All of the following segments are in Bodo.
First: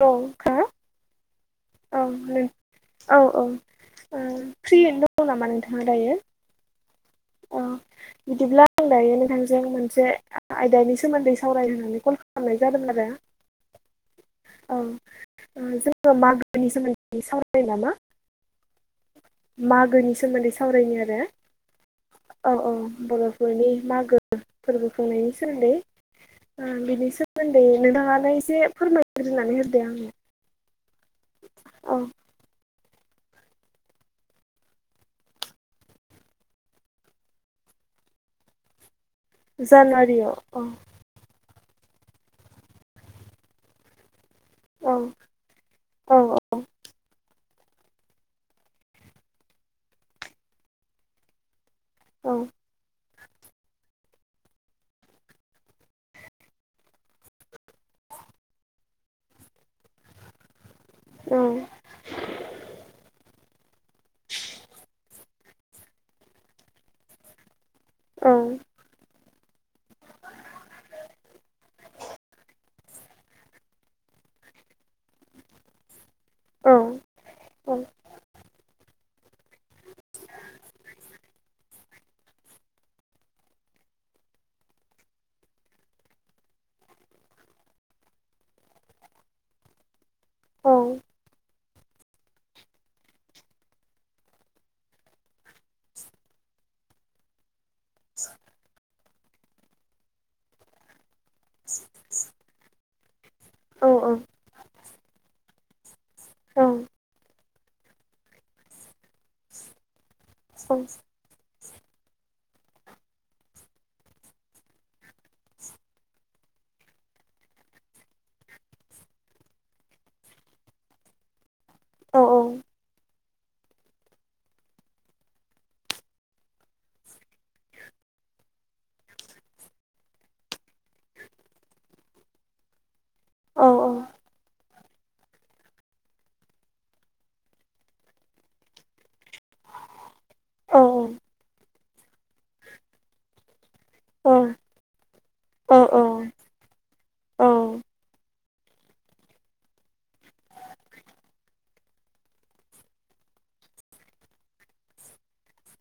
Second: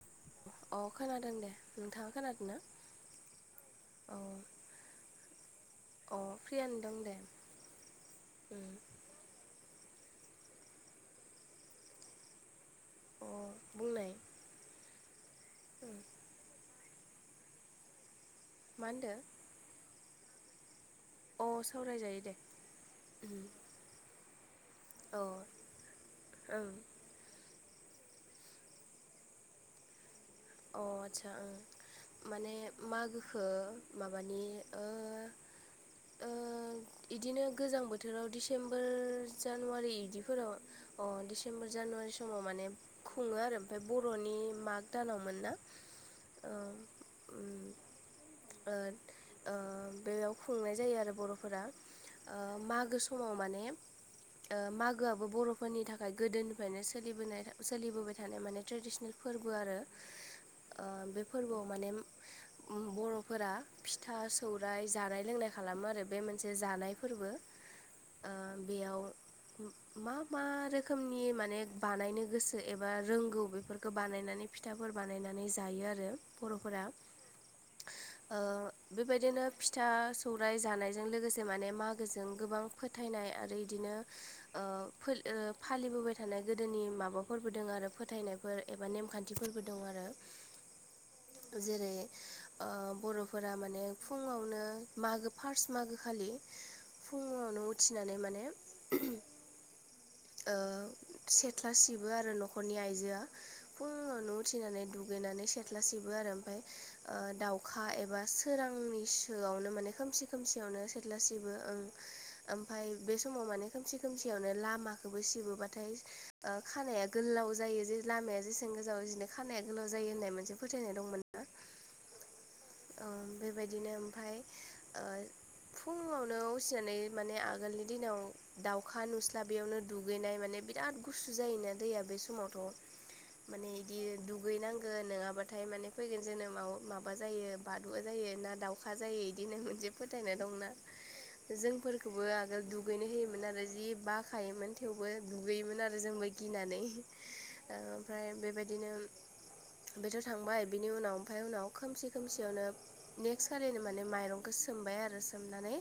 औ हो अ खोनादों दे। नोंथाङा खोनादोंना? औ औ फ्रियैनो दं नामा नोंथाङा दायो? अ फ्रियानो दं दे अ उम बिदिब्ला आं दायो नोंथांजों मोन से आयदानि सोमोन्दै सावरायनानै कल खालामनाय जादों मोन आरो अ बुंनाय ओं उम जोंङो मान मागोनि सोमोन्दै सावरायनायनो नामा? मा होनदो मागोनि सोमोन्दै सावरायनि। अ सावराय औ औ बर'फोरनि मागो फोरबो अ खुंनायनि सोमोन्दै। ओं ओ बिनि सोमोन्दै नोंथाङानो एसे फोरमायग्रोनानै होदो आंनो। अ आतसा ओं औ माने मागोखो माबानि इदिनो गोजां बोथोराव डिसेम्बर जानुवारि जानुवारियाव बिदिफोराव औ प्तेम्बर जानुवारि समाव माने खुङो आरो ओमफ्राय बर'नि माग दानाव औ औ बेयाव खुंनाय जायो आरो बर'फोरा औ मागो समाव माने मागोआबो बर'फोरनि थाखाय गोदोनिफ्रायनो सोलिबोबाय थानाय माने ट्रेडिसनेल फोरबो आरो बे फोरबोआव औ माने बर'फोरा फिथा सौराय जानाय लोंनाय खालामो आरो बे मोनसे जानाय फोरबो बेयाव मा मा रोखोमनि माने बानायनो गोसो एबा रोंगौ बेफोरखौ बानायनानै फिथाफोर बानायनानै जायो आरो औ बर'फोरा औ बेबायदिनो फिथा सौराइ जानायजों लोगोसे माने मागोजों गोबां फोथायनाय आरो इदिनो फालिबोबाय थानाय गोदोनि माबाफोरबो दोङो आरो फोथायनायफोर एबा नेमखान्थि खथिफोरबो दं आरो औ जेरै बर'फोरा माने फुङावनो मागो फार्स्ट मागो खालि फुङावनो उथिनानै माने सेथ्ला सिबो आरो न'खरनि आइजोआ औ फुङावनो उथिनानै दुग दुगैनानै सेथ्ला सेबो आरो ओमफ्राय दाउ अखा एबा सोरांनि सोआवनो माने खोमसि सं खोमसियावनो सेथला ओमफ्राय बे समाव माने खोमसि खोमसियावनो लामा खौबो सिबोबाथाय खानाया गोलाव जायो जे लामाया जेसां गोजाव बिदिनो खानाया गोलाव जायो होननाय मोनसे फोथायनाय दंमोन ना औ बेबायदिनो ओमफ्राय फुङावनो उथिनानै माने आगोलनि दिनाव दाउखा नुस्ला बैयावनो दुगैनाय माने बिराद गुसु जायोना दैया बे समावथ' औ माने बिदि दुगैनांगोन नङाबाथाय माने फैगोन जोनोमाव माबा जायो बादुआ जायो ना दाउखा जायो बिदिनो मोनसे फोथायना दंना औ जोंफोरखौबो आगोल दुगैनो होयोमोन आरो जि औ बाखायोमोन थेवबो औ दुगैयोमोन आरो जोंबो गिनानै ओमफ्राय बेबायदिनो बेथ' थांबाय बिनि उनाव ओमफ्राय उनाव खोमसि खोमसियावनो नेक्स्ट खालिनो माने माइरंखौ सो सोमबाय आरो सोमनानै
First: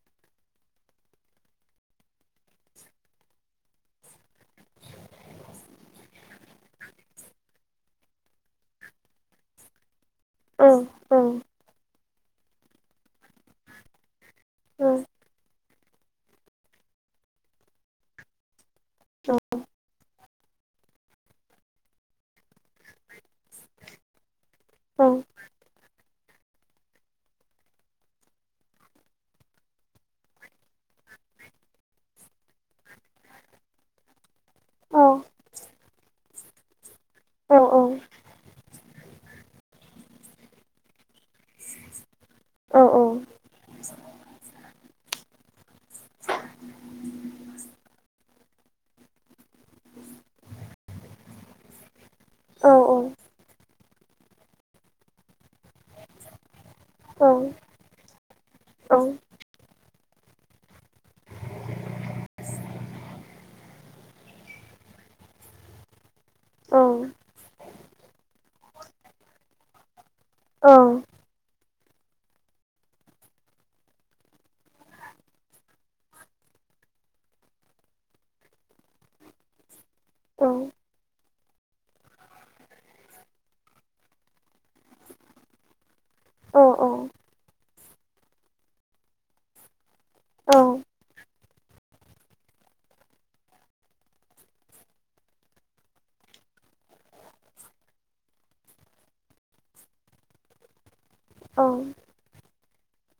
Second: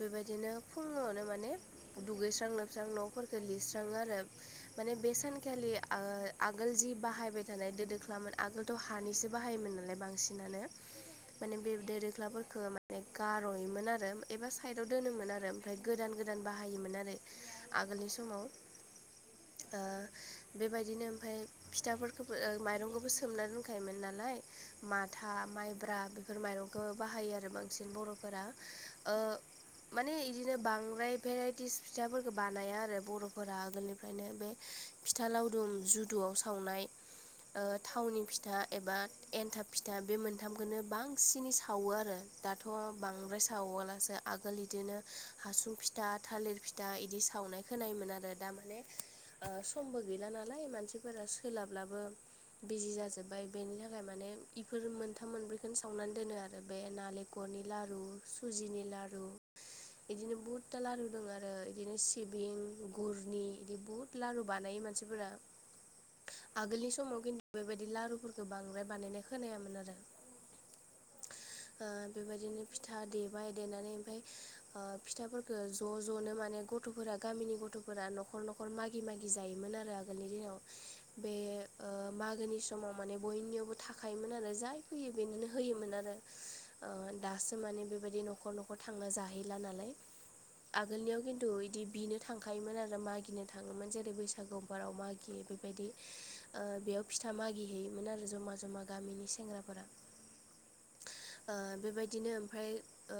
बेबायदिनो फुङावनो माने दुगैस्रांनो सां न'फोरखौ लिरस्राङो आरो माने बे सानखालि आगोल जि बाहायबाय थानाय दो दोखलामोन आगोलथ' हानिसो बाहायोमोन नालाय बांसिनानो माने बे दो गख्लाफोरफोरखौ माने गार'योमोन आरो एबा साइदाव दोनोमोन आरो ओमफ्राय गोदान गोदान बाहायोमोन आरो आगोलनि समाव बेबायदिनो ओमफ्राय फिथाफोरखौबो माइरंखौबो सोमना दोनखायोमोन नालाय माथा माइब्रा बेफोर माइरंखौ बाहायो आरो बांसिन बर'फोरा [inaudible] माने बिदिनो बांद्राय भेराइटिस फिथाफोरफोरखौ बानाया आरो बर'फोरा आगोलनिफ्रायनो बे फिथा लावदुम जुदुआव सावनाय थावनि फिथा एबा एन्थाब फिथा बे मोनथामखौनो बांसिनै सावो आरो दाथ' बांद्राय सावालासो आगोल बिदिनो हासुं फिथा थालिर फिथा दा इदि सावनाय खोनायोमोन आरो दा माने समबो गैला नालाय मानसिफोरा सोलाबलाबो बिजि जाजोब्बाय बेनि थाखाय माने इफोर मोनथाम मोनब्रैखौनो सावनानै दोनो आरो आरो बे नालिखरनि लारु सुजिनि औ लारु बिदिनो बहुतथा लारु दं आरो बिदिनो सिबिं गुरनि इदि बहुत लारु बानायो मानसिफोरा। आगोलनि औ समाव खिन्थु बेबायदि लारुफोरखौ बांद्राय बानायनाय खोनायामोन आरो। औ आ बेबायदिनो फिथा देबाय देनानै ओमफाय आ फिथाफोरखौ ज' ज'नो माने गथ'फोरा गामिनि गथ'फोरा न'खर न'खर मागि मागि जायोमोन आरो आगोलनि दिनाव बे ओ मागोनि समाव माने बयनियावबो थाखायोमोन आरो जाय फैयो बेनोनो होयोमोन आरो ओ औ दासो माने बेबायदि न'खर न'खर थांना जाहैला नालाय आगोलनियाव खिन्थु गोथु इदि बिनो थांखायोमोन आरो मागिनो थाङोमोन जेरै बैसागुफोराव मागियो बेबायदि ओ बेयाव फिथा मागिहैयोमोन आरो जमा जमा गामिनि सेंग्राफोरा [inaudible] ओ बेबायदिनो ओमफ्राय ओ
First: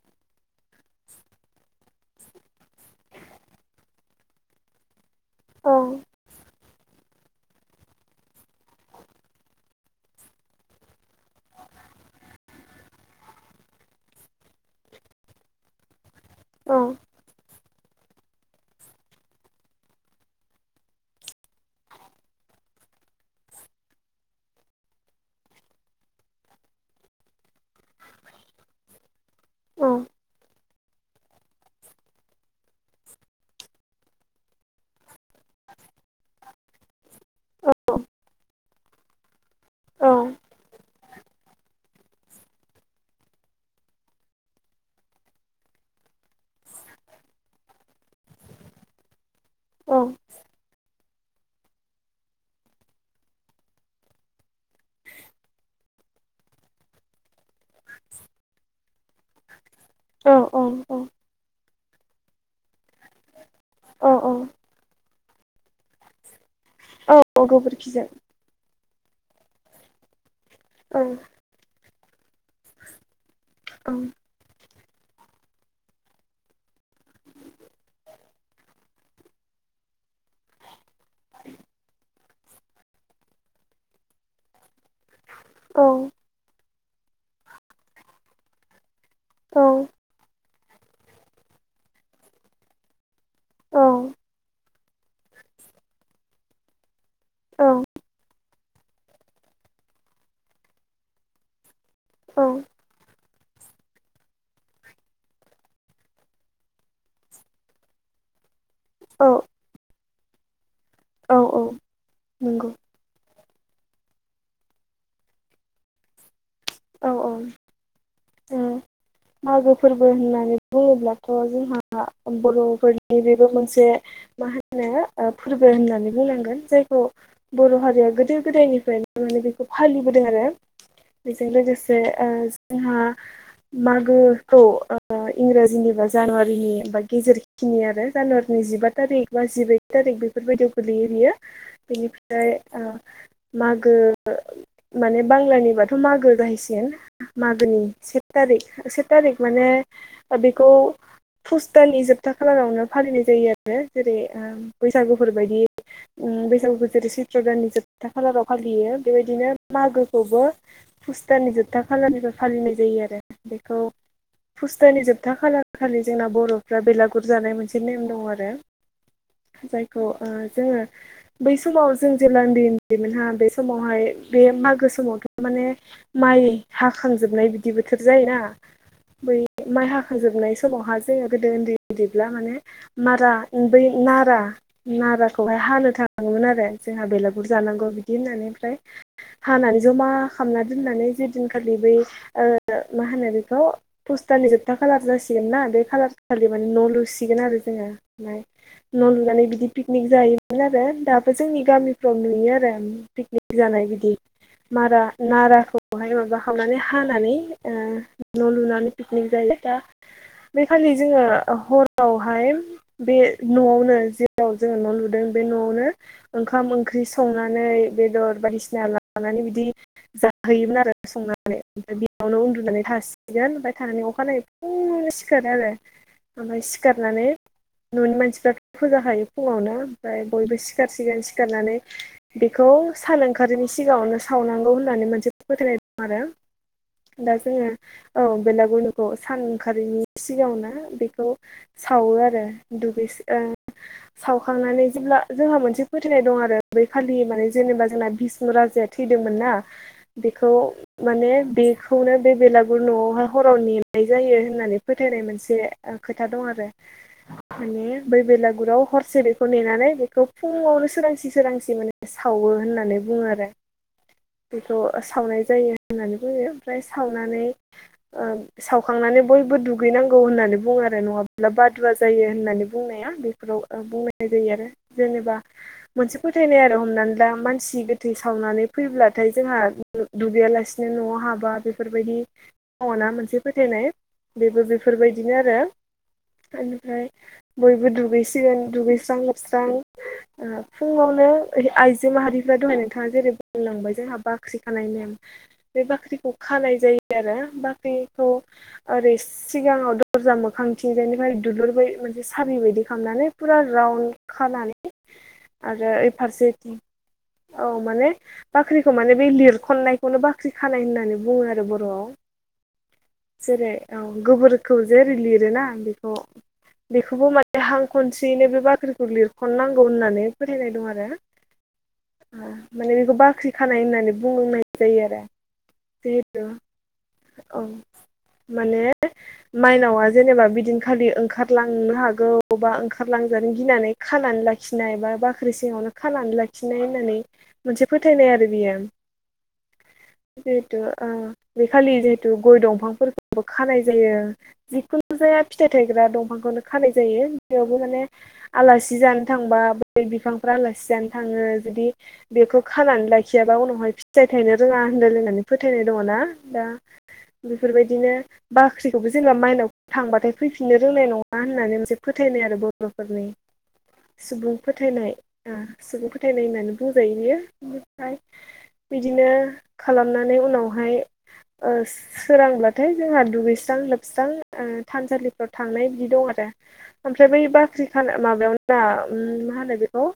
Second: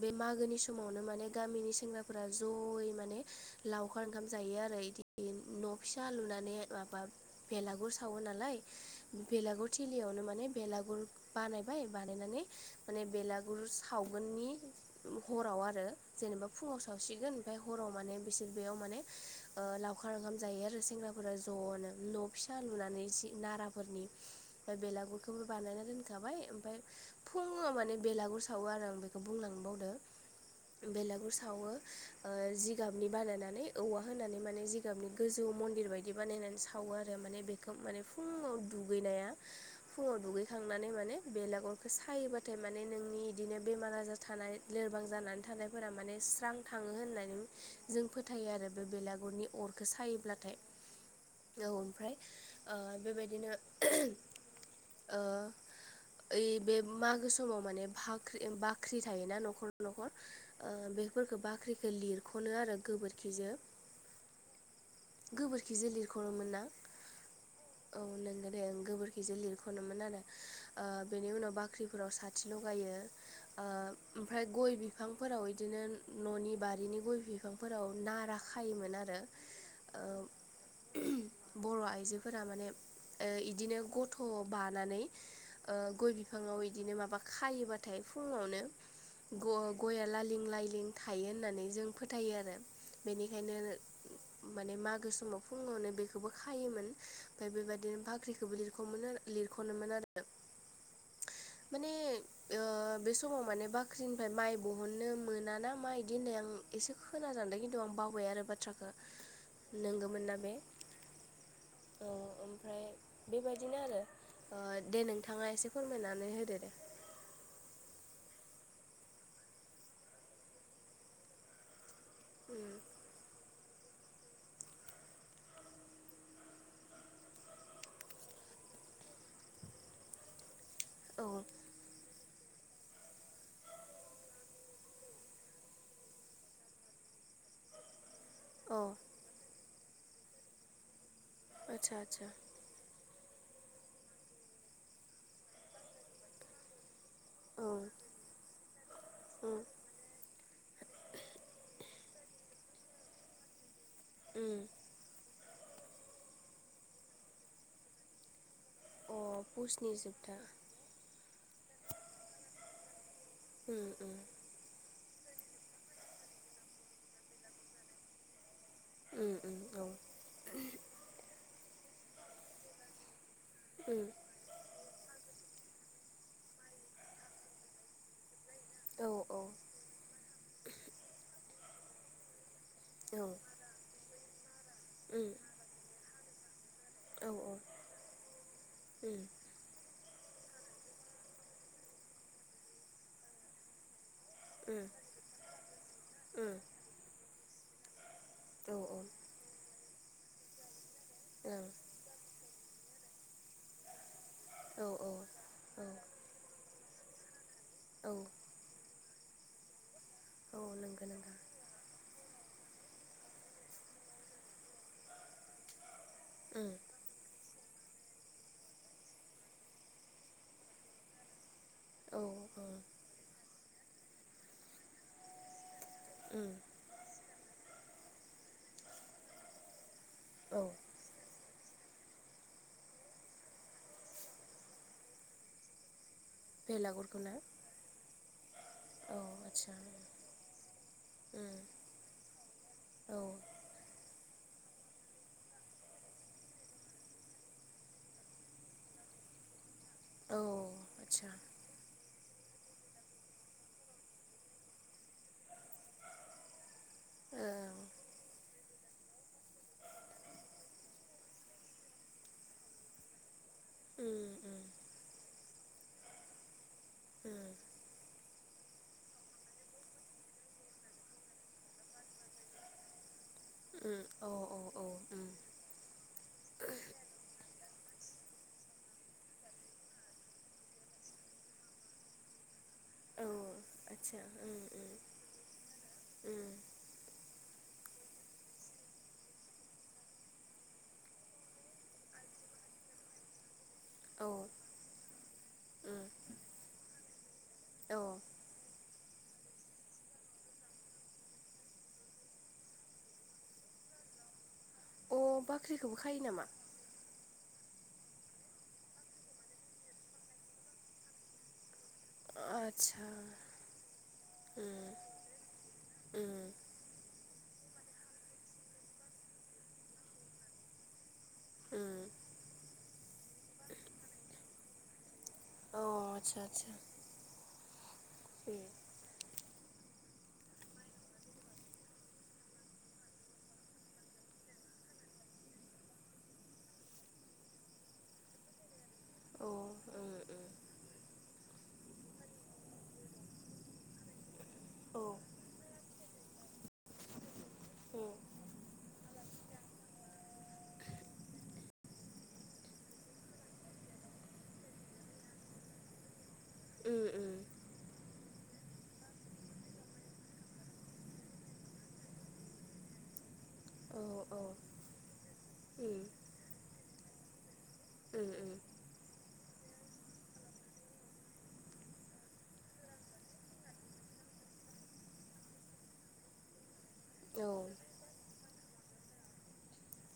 बे मागोनि समावनो माने गामिनि सेंग्राफोरा जयै माने लावखार ओंखाम जायो आरो बिदि न' फिसा लुनानै मा बेलागुर सावो नालाय बेलागुर थिलियावनो मान बेलागुर बानायबाय बानायनानै बेलागुर सावगोननि हराव आरो जेनेबा फुङाव गोन ओमफ्राय हराव माने बिसोर बेयाव माने ओ लावखार ओंखाम जायो आरो सेंग्राफोरा जनो न' फिसा लुनानै जि नाराफोरनि म बेलागुरखौबो बानायना दोनखाबाय ओमफफ्राय फुङाव माने बेलागुर सावो आरो आं बेखौ बुंलांबावदो औ बेलागुर सावो ओ जिगाबनि बानायनानै औवा होनानै माने जिगाबनि गोजौ मन्दिर बायदि बानायनानै सावो आरो माने बेखौ माने फुङाव दुगैनाया फुङाव दुगैखांनानै माने बेलागरखौ सायोबाथाय माने नोंनि इदिनो बेमार आजार थानाय लोरबां जानानै थानायफोरा माने स्रां थाङो होननानै जों फोथायो आरो बे बेलागुरनि अरखौ सायोब्लाथाय औ ओमफ्राय ओ बेबायदिनो ओ ओइ बे मागो समाव माने बाख्रि बाख्रि थायोना न'खर न'खर ओ बेफोरखौ बाख्रिखौ लिरख'नो आरो गोबोरखिजों औ औ। गोबोरखि जोलिर खर मोन नां औ गोबोरखिजों नंगौ दे गोबोरखि बिजे लिरख'नोमोन आरो ओ औ बेनि उनाव बाख्रिफोराव साथि लगायो ओ गोबोरखिजों ओमफ्राय गय बिफांफोराव बिदिनो न'नि बारिनि गय बिफांफोराव नारा खायोमोन आरो ओ बर' आइजोफोरा माने ओ इदिनो गथ' बानानै ओ औ गय बिफाङाव इदिनो माबा खायोबाथाय फुङावनो औ गया लालिं लाइलिं थायो होननानै जों फोथायो आरो बेनिखायनो माने मागो समाव फुङावनो बेखौबो खायोमोन ओमफ्राय बेबायदिनो बाख्रिखौबो लिरख' लिरख'नोमोन आरो [inaudible] माने औ। ओ बे समाव माने बाख्रिनिफ्राय माइ बहननो मोनाना मा बिदि होनबाय आं एसे खोनाजानदों खिन्थु आं बावबाय आरो बाथ्राखौ औ नंगौमोन नना बे? औ औ औ नंगौ। ओमफ्राय बेबायदिनो आरो आ दे नोंथाङा एसे फोरमायनानै होदो दे औ उम मागो फोरबो होननानै बुङोब्लाथ' जोंहा उम बर'फोरनि बेबो मोनसे मा होनो ओ फोरबो होननानै बुंनांगोन जायखौ बर' हारिया गोदो गोदायनि नो बेखौ फालिबोदों आरो औ बेजों लोगोसे ओ जोंहा मागोखौ ओ इंराजिनि बा जानुवारिनि बा गेजेरखिनि आरो जानुवारिनि अ जिबा थारिक बा जिबै थारिक बेफोरबायदियाव गोगलैयो बियो आदसा आदसा बेनिफ्राय मागो माने बांलानिबाथ' मागो गाहायसिन औ मागोनि से थारिख [unintelligible] थारिक उम माने बेखौ फुसतानि जोब फिथा खालारावनो फालिनाय जायो आरो जेरै उम बैसागुफोर बायदि बैसागु बो जोरै चैत्र दाननि जोबथा खालाराव फालियो अ बेबायदिनो पुसनि जोबथा मागोखौबो फुस्तानि जोबथा खालारनिफ्राय फालिनाय जायो आरो बेखौ उम उम फुस्थ'नि जोब खोथा खालार खालि जोंना बर'फ्रा बेलागुर जानाय मोनसे नेम दं आरो उम उम औ जायखौ जोङो बै समाव जों जेब्ला उन्दै उन्दैमोनहा बे उम समावहाय बे मागो समावथ' माने माइ हाखांजोबनाय बिदिबो थोब औ जायोनाै माइ हाखं जोबनाय समावहा जोङो गोदो उन्दै उैब्ला माने औ मारा बै नारा उम नाराखौहाय हानो थाङोमोन आरो जोंहा औ बेलागुर उम जानांगौ बिदि होननानै ओमफ्राय उम हानानै ज'मा खालामना दोननानै जे दिनखालि बै मा होनो बेखौ पस्टारनि जोबथा खालार जासिगोन ना बे खालार खालि माने न' लुसिगोन आरो जोङो। ओमफ्राय औ ओं न' लुनानै बिदि पिकनिक जायोमोन आरो दाबो औ जोंनि गामिफ्राव नुयो आरो। पिकनिक जानाय बिदि मारा औ नाराखौहाय माबा खालामनानै हानानै औ न' लुनानै पिकनिक जायोा औ बे खालि नंगौ जोङो नोंथां हरावहाय बे न'आवनो जेलाव जोङो न' लुदों बे न'आवनो उम ओंखाम ओंख्रि संनानै बेदर बायदिसिना लानानै बिदि जाहोयोमोन आरो संनानै ओमफ्राय औ बेयावनो औ उन्दुनानै थासिगोन ओमफ्राय थानानै अखानायनायै फुं सिखारोन आरो उम ओमफ्राय सिखारनानै न'नि मानसिफ्राथ' फुजााखायो फुङावनो बयबो औ सिखारसिगोन सिखारनानै बेखौ सान ओंखारिनि सिगाङावनो सावनांगौ होननानै मोनसे फोथायनाय दं आरो बेलागुरखौ दा ना जोङो औ बेलाग बेलागुरखौ औ सान आदसा ओंखारैनि सिगाङावनो बेखौ उम सावो आरो दुगैस औ सावखांनानै जेब्ला जोंहा मोनसे फोथायनाय दं आरो बै खालि माने जेनेबा जोंना भष्णु राजाया थैदों मोना औ बेखौ आदसा माने बे बेलागुर न'आवहाय हराव नेनाय जायो होननानै फोथायनाय मोनसे खोथा दं आरो ओं म बैला गुरुराव हरसे बेखौ नेनानै बेखौ फुङावनो सोरांसि सोरांसि माने सावो होननानै बुङो आरो उम उम बेखौ सावनाय जायो होननानै बुङो मफ्राय सावनानै उम सावखांनानै बयबो दुगैनांगौ होननानै बुङो आरो नङाब्लाबा बादुवा जायो होननानै बुंनाया फोराव उम औ बुंलनाय जायो आरो औ उम जेनेबा मोनसे फोथायनाय आरो हमनानै ला मानसि- गोथै सावनानै फैब्लाथाय जोंहा दुगैयालासिनो न'आव हाबा बेफोरबायदि दंना औ मोनसे फोथायनाय आतसा उम बेबो उम बेफोरबायदिनो आरो उम बेनिफ्राय बयबो दुगैसिगोन दुगैस्रां लोबस्रां फुङावनो आइजो माहारि दहाय न थाङ जेरै होनलांबाय जोंहा औ बाख्रि खानाय नेम बे उम बाख्रिखौ खानाय जायो आरो औ बाखिखौ ओरै सिगाङाव दरजा मोखां थिंजायनिफ्राय दुलुर बाय मोनसे साबि बायदि खालामनानै फुरा खानानै अ आरो बाख्रिखौबो खायो नामा? फारसेथिं औ माने बाख्रिखौ माने बे लिरखनायखौनो बाख्रि खानाय होननानै बुं आरो बर'आव। आदसा जेरै औ गोबोरखौ उम जेरै लिरोना बेखौ उम बेखौबो म- दहां खनसेयैनो बे बाख्रिखौ लिरख'नांगौ होननानै फोथायनाय दं आरो उम माने बेखौ बाख्रि खानाय होननानै बुंनाय जायो आरो अ आसा जिहेथु आसा औ माने माइनावा जेनेबा बिदिन खालि ओंखारलांनो हागौ बा ओंखारलांजानो गिनानै खानानै ला लाखिनाय बा बाख्रि सिङावनो खानानै लाखिनाय होननानै मोनसे फोथायनाय आरो बियो उम औ उम औ उम बेथ' आ खालि जिहेतु गय दंफांफोरखौबो खानाय जायो जिखुनु जाया फिथाइ थायग्रा दंफांखौनो फानाय जायो बेयावबो माने आलासि जानो थांबा बै बिफांफ्रा आलासि जानो थाङो बिदि बेखौ खानानै लाखियाबा उनावहाय फिथाइ थायनो रोङा होनदों लोंनानै फोथायनाय दङ ना दा बेफोरबायदिनो बाख्रिखौबो जेनेबा माइनाव थांबाथाय फैफिननो रोंनाय नङा होननानै मोनसे फोथायनाय आरो बर'फोरनि सुबुं फोथायनाय सुबुं फोथायनाय होननानै बुंजायो बियो बिनिफ्राय बिदिनो खालामनानै उनावहाय सोरांबाथाय जोंहा दुगैस्रां लोबस्रां थानसालिफ्राव थांनाय बिदि दं द म आरोे ओमफ्राय बै औ बाख्रि माबायावा मा होनो बेखौ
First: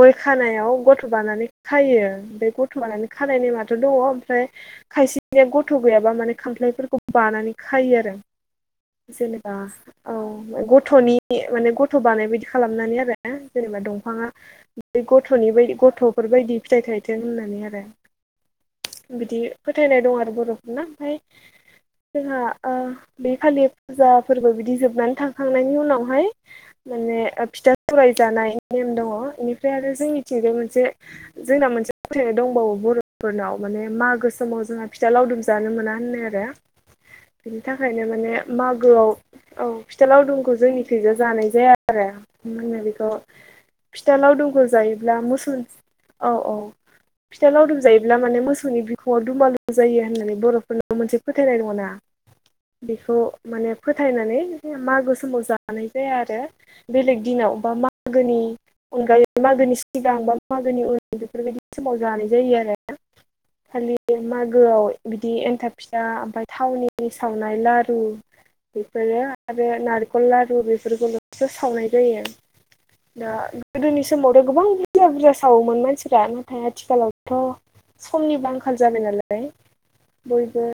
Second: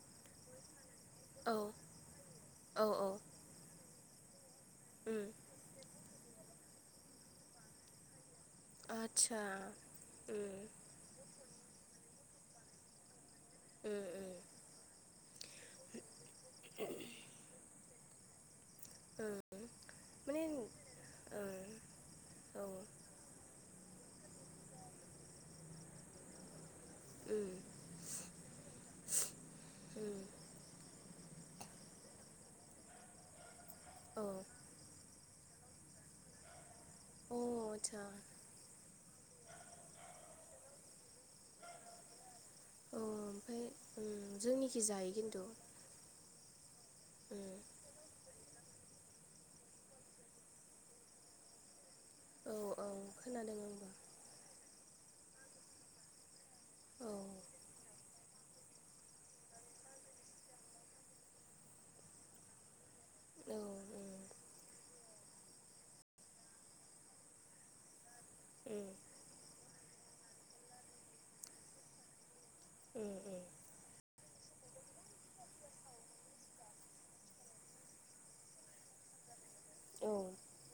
गय खानायाव गथ गथ' बानानै खायो बे गथ' औ बानानै औ खानाय ने माथ' दङ फ्राय खायसे उम बे गथ' गैयाबा माने खामफ्लायफोरखौ बानानै खायो आरो आदसा जेनेबा औ उम गथ'नि माने गथ' बानायबायायदि खालामनानै आरो जेनेबा उम दंफाङा उम दैग ग'नि ब गथ'फोरबायायदि फिथाइ थायथों होननानै आरो बिदि उम फो ज फुजा माने ओं औ फोरबो बिदि जोबनानै थांखांनायनि उनावहाय माने उम फिथा सौराय जानाय नेम दङ बेनिफ्राय आरो जों उम मिथिग मोनसे जोंना मोनसे फोथायनाय दंबावो बर'फोरनाव माने औ माग अ आा फिथा लावदुम जानो मोना होननाय आरो बिनि आदसा थाखायनो माने मागोआव औ फिथा लावदुमखौ जोंनिखैजो जानाय जाया आरो मो औ बेखौ ओमफ्राय फिथा उम लावदुमखौ जोंनिखि जायो जायोब्ला खिन्थु मोसोन औ औ उम फिथा लावदुम जायोब्ला माने मोसौनि बिखङाव दुमालु जायो होननानै बर'फोरनाव मोनसे फोथायनाय दङ ना औ औ बेखौ खोनादों माने आंबो फोथायनानै मागो समाव जानाय जाया आरो औ बेलेग दिनाव बा मागोनि अनगायै मागोनि सिगां बा मागोनि उरु बेफोरबायदि समाव जानाय जायो आरो औ उम खालि मागोआव बिदि एन्थाब फिसा ओमफ्राय थावनि सावनाय लारु उम बेफोरो आरो नारखल लारु बेफोरखौल'सो सावनाय जायो उम दा उम गोदोनि समावथ' गोबां बुरजा बुरजा सावोमोन मानसिफ नाथाय आथिखालावथ' समनि आंखाल जाबाय नालाय औ बयबो